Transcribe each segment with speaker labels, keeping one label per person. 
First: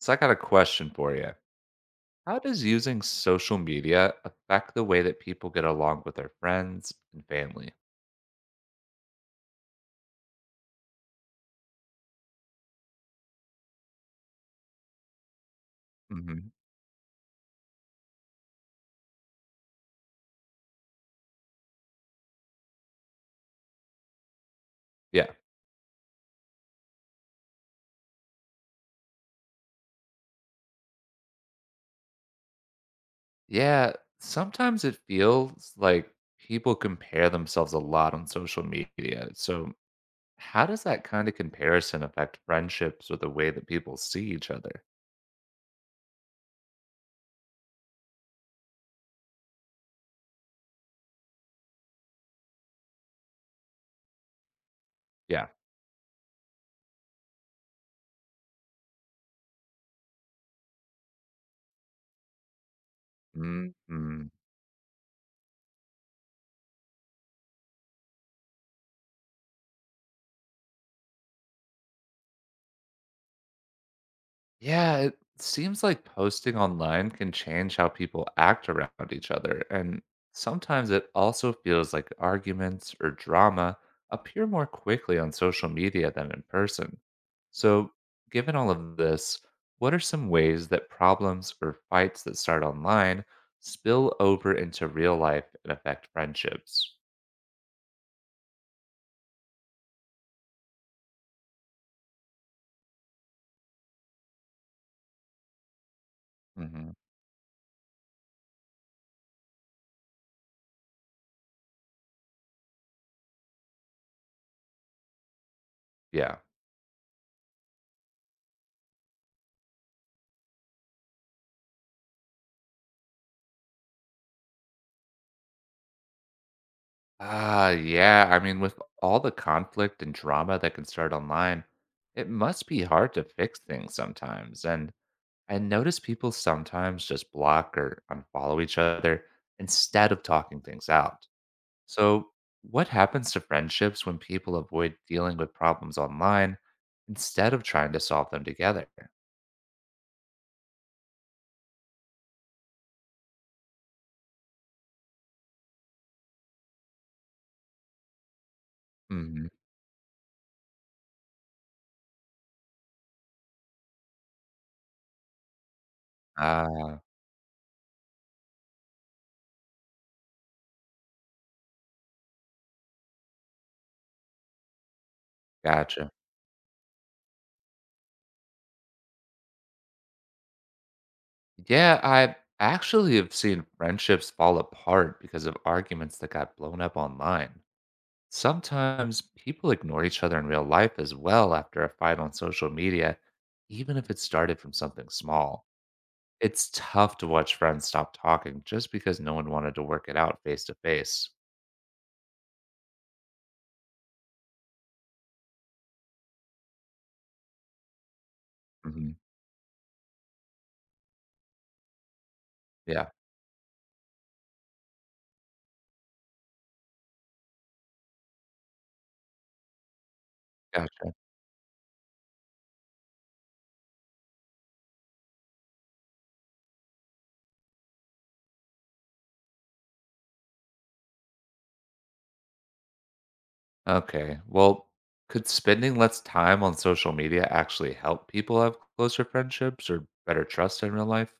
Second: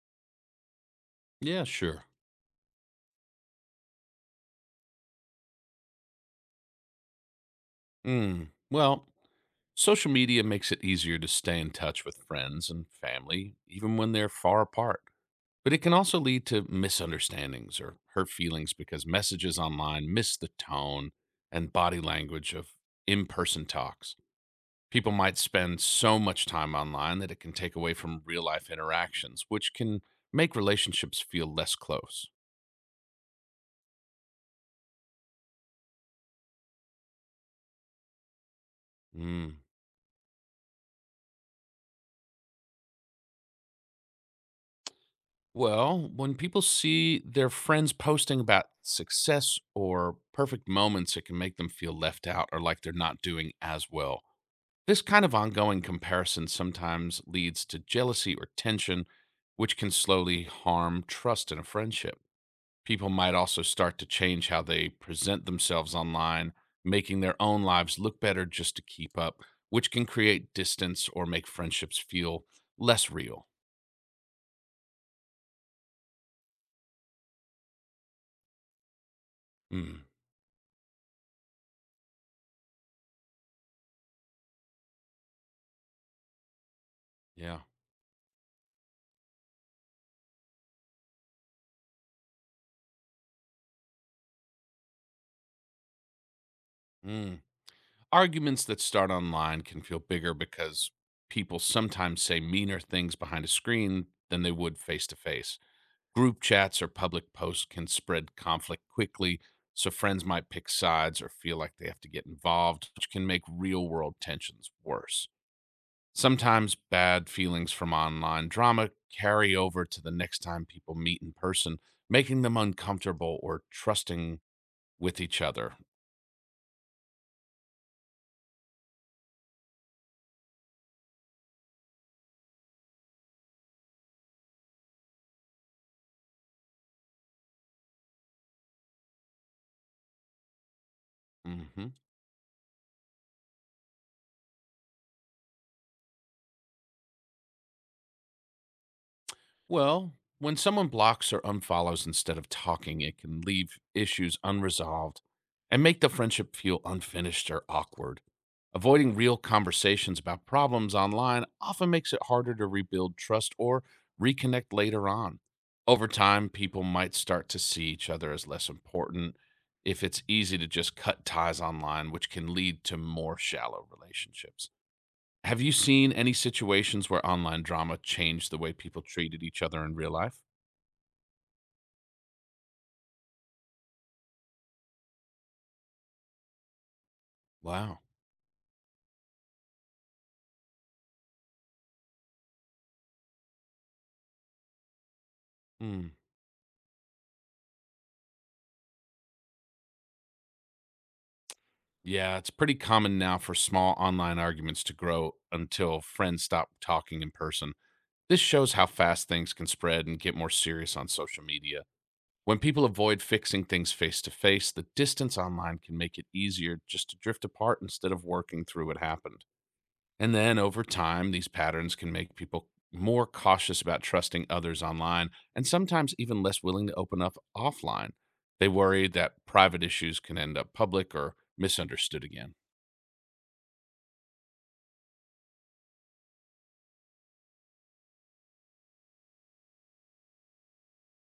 Speaker 1: So I got a question for you.
Speaker 2: Yeah, sure.
Speaker 1: How does using social media affect the way that people get along with their friends and family?
Speaker 2: Mm. Well, social media makes it easier to stay in touch with friends and family, even when they're far apart. But it can also lead
Speaker 1: Hmm.
Speaker 2: to misunderstandings or hurt feelings because messages online miss the tone and body language of in person talks. People
Speaker 1: Yeah.
Speaker 2: might spend so much time online that it can take away from real life interactions, which can make relationships feel less close.
Speaker 1: Yeah. Sometimes it feels like people compare themselves a lot on social media.
Speaker 2: Mm.
Speaker 1: So, how does that kind of comparison affect friendships or the way that people see each other?
Speaker 2: Well, when people see their friends posting about success or perfect moments, it can make them feel left out or like they're not doing as well. This kind of
Speaker 1: Yeah.
Speaker 2: ongoing comparison sometimes leads to jealousy or tension, which can slowly harm trust in a friendship. People might also start to
Speaker 1: Hmm.
Speaker 2: change how they present themselves online, making their own lives look better just to keep up, which can create distance or make friendships feel less real.
Speaker 1: Yeah, it seems like posting online can change how people act around each other.
Speaker 2: Mm,
Speaker 1: And sometimes it also feels like arguments or drama appear more quickly on social media than in person.
Speaker 2: yeah.
Speaker 1: So, given all of this, what are some ways that problems or fights that start online spill over into real life and affect friendships?
Speaker 2: Mm. Arguments that start online can feel bigger because people sometimes say meaner things behind a screen than they would face to face. Group chats or
Speaker 1: Hmm.
Speaker 2: public posts can spread conflict quickly, so friends might pick sides or feel like they have to get involved, which can make real world tensions worse.
Speaker 1: Yeah.
Speaker 2: Sometimes bad feelings from online drama carry over to the next time people meet in person, making them uncomfortable or trusting with each other.
Speaker 1: Ah, yeah. I mean, with all the conflict and drama that can start online, it must be hard to fix things sometimes. And I notice people sometimes just block or unfollow each other instead of talking things out.
Speaker 2: Mhm.
Speaker 1: So, what happens to friendships when people avoid dealing with problems online instead of trying to solve them together?
Speaker 2: Well, when someone blocks or unfollows instead of talking, it can leave issues unresolved and make the friendship feel unfinished or awkward. Avoiding real
Speaker 1: Hmm.
Speaker 2: conversations about problems online often makes it harder to rebuild trust or reconnect later on. Over time, people
Speaker 1: Ah,
Speaker 2: might start to see each other as less important if it's easy to just cut ties online, which can lead to more shallow relationships. Have you seen
Speaker 1: gotcha.
Speaker 2: any situations where online drama changed the way people treated each other in real life?
Speaker 1: Yeah, I actually have seen friendships fall apart because of arguments that got blown up online.
Speaker 2: Wow.
Speaker 1: Sometimes people ignore each other in real life as well after a fight on social media, even if it started from something small.
Speaker 2: Hmm.
Speaker 1: It's tough to watch friends stop talking just because no one wanted to work it out face to face.
Speaker 2: Yeah, it's pretty common now for small online arguments to grow until friends stop talking in person. This shows how
Speaker 1: Mhm.
Speaker 2: fast things can spread and get more serious on social media. When people
Speaker 1: Yeah,
Speaker 2: avoid fixing things face to face, the distance online can make it easier just to drift apart instead of working through what happened. And then over
Speaker 1: gotcha.
Speaker 2: time, these patterns can make people more cautious about trusting others online and sometimes even less willing to open up offline. They worry that private issues can end up public or misunderstood again.
Speaker 1: Okay. Well, could spending less time on social media actually help people have closer friendships or better trust in real life?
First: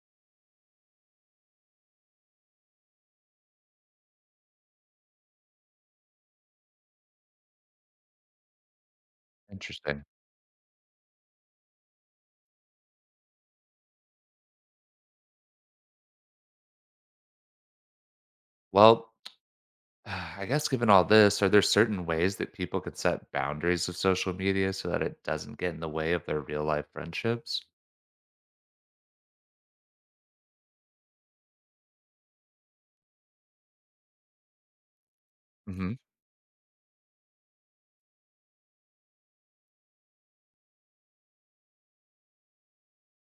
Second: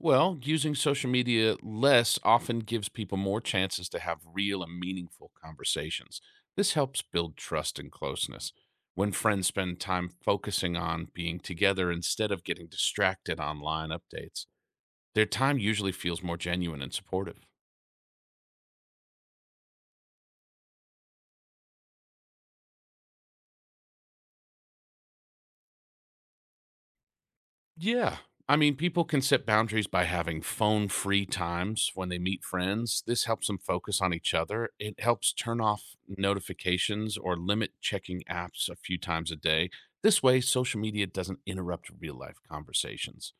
Speaker 2: Well, using social media less often gives people more chances to have real and meaningful conversations. This helps build trust and closeness. When friends spend
Speaker 1: Interesting.
Speaker 2: time focusing on being together instead of getting distracted online updates, their time usually feels more genuine and supportive.
Speaker 1: Well, ah, I guess given all this, are there certain ways that people could set boundaries of social media so that it doesn't get in the way of their real life friendships?
Speaker 2: Yeah. I mean, people can set boundaries by having phone free times when they meet friends. This helps them focus on each other. It helps turn off
Speaker 1: Hmm.
Speaker 2: notifications or limit checking apps a few times a day. This way, social media doesn't interrupt real life conversations.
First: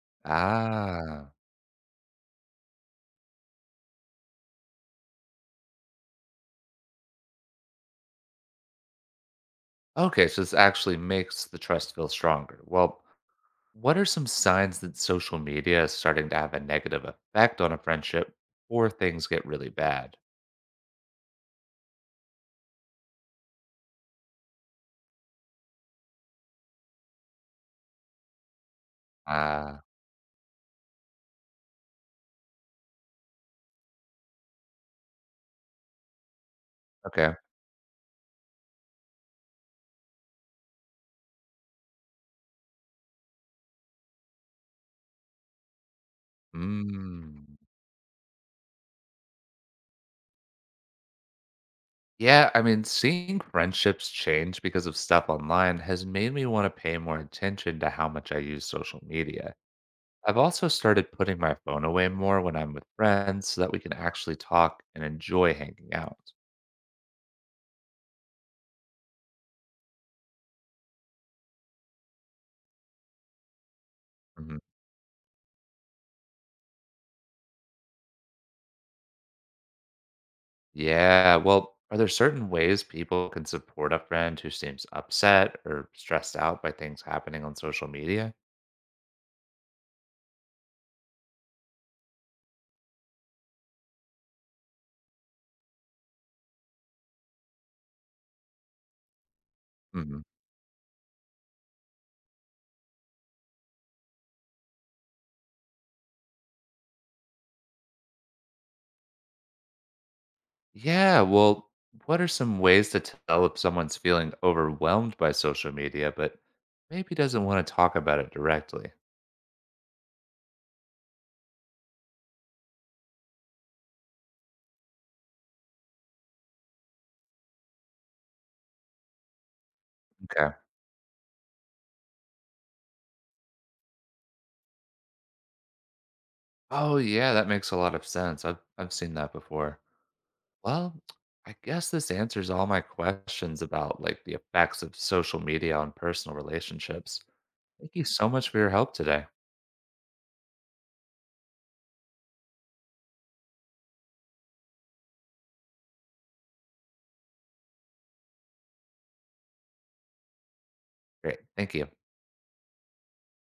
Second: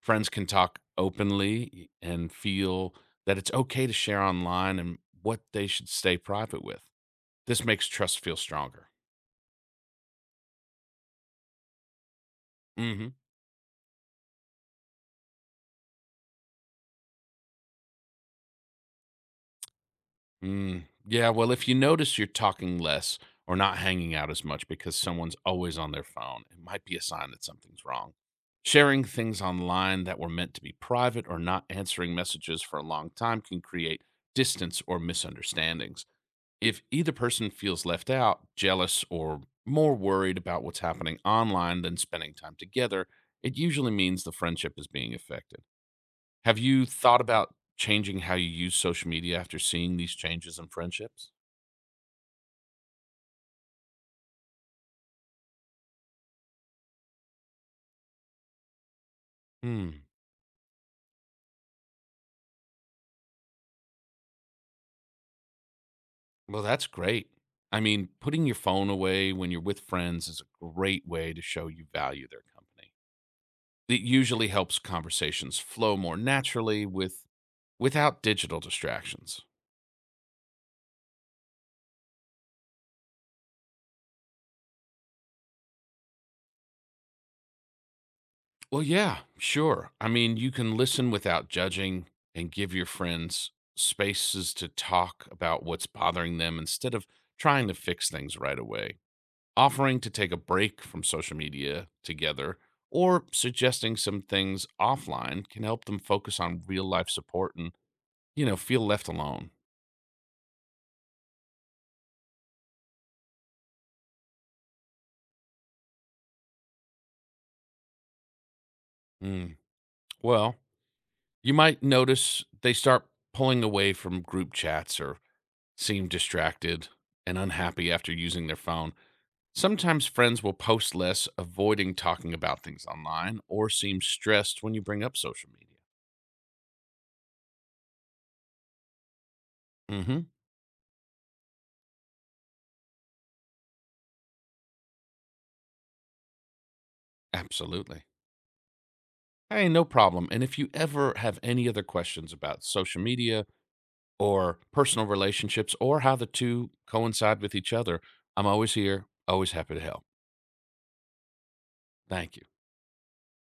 Speaker 2: Friends can talk
Speaker 1: Ah,
Speaker 2: openly and feel that it's okay to share online and what they should stay private with. This makes trust feel stronger.
Speaker 1: okay. So this actually makes the trust feel stronger. Well,
Speaker 2: Hmm.
Speaker 1: what are some signs that social media is starting to have a negative effect on a friendship before things get really bad?
Speaker 2: Yeah, well, if you notice you're talking less or not hanging out as much because someone's always on their phone, it might be a sign that something's wrong. Sharing things
Speaker 1: Ah,
Speaker 2: online that were meant to be private or not answering messages for a long time can create distance or misunderstandings. If either
Speaker 1: okay.
Speaker 2: person feels left out, jealous, or more worried about what's happening online than spending time together, it usually means the friendship is being affected. Have you thought about
Speaker 1: Mm.
Speaker 2: changing how you use social media after seeing these changes in friendships?
Speaker 1: Yeah, I mean, seeing friendships change because of stuff online has made me want to pay more attention to how much I use social media.
Speaker 2: Hmm.
Speaker 1: I've also started putting my phone away more when I'm with friends so that we can actually talk and enjoy hanging out.
Speaker 2: Well, that's great. I mean, putting your phone away when you're with friends is a great way to show you value their company. It usually
Speaker 1: Mhm.
Speaker 2: helps conversations flow more naturally without digital distractions.
Speaker 1: Yeah, well, are there certain ways people can support a friend who seems upset or stressed out by things happening on social media?
Speaker 2: Well, yeah, sure. I mean, you can listen without judging and give your friends spaces to talk about what's bothering them instead of trying to fix things right away, offering to
Speaker 1: Mhm.
Speaker 2: take a break from social media together, or suggesting some things offline can help them focus on real life support and, you know, feel left alone.
Speaker 1: Yeah, well, what are some ways to tell if someone's feeling overwhelmed by social media but maybe doesn't want to talk about it directly?
Speaker 2: Mm. Well, you might notice they start pulling away from group chats or seem distracted and unhappy after using their phone. Sometimes friends
Speaker 1: Okay.
Speaker 2: will post less, avoiding talking about things online, or seem stressed when you bring up social
Speaker 1: Oh yeah, that makes a lot of sense. I've seen that before.
Speaker 2: media. Hmm.
Speaker 1: Well, I guess this answers all my questions about like the effects of social media on personal relationships. Thank you
Speaker 2: Absolutely.
Speaker 1: so much for your help today.
Speaker 2: Hey, no problem. And if you ever have any other questions about social media or personal relationships or how the two coincide with each other, I'm always here, always happy to help.
Speaker 1: Great. Thank you.
Speaker 2: Thank you.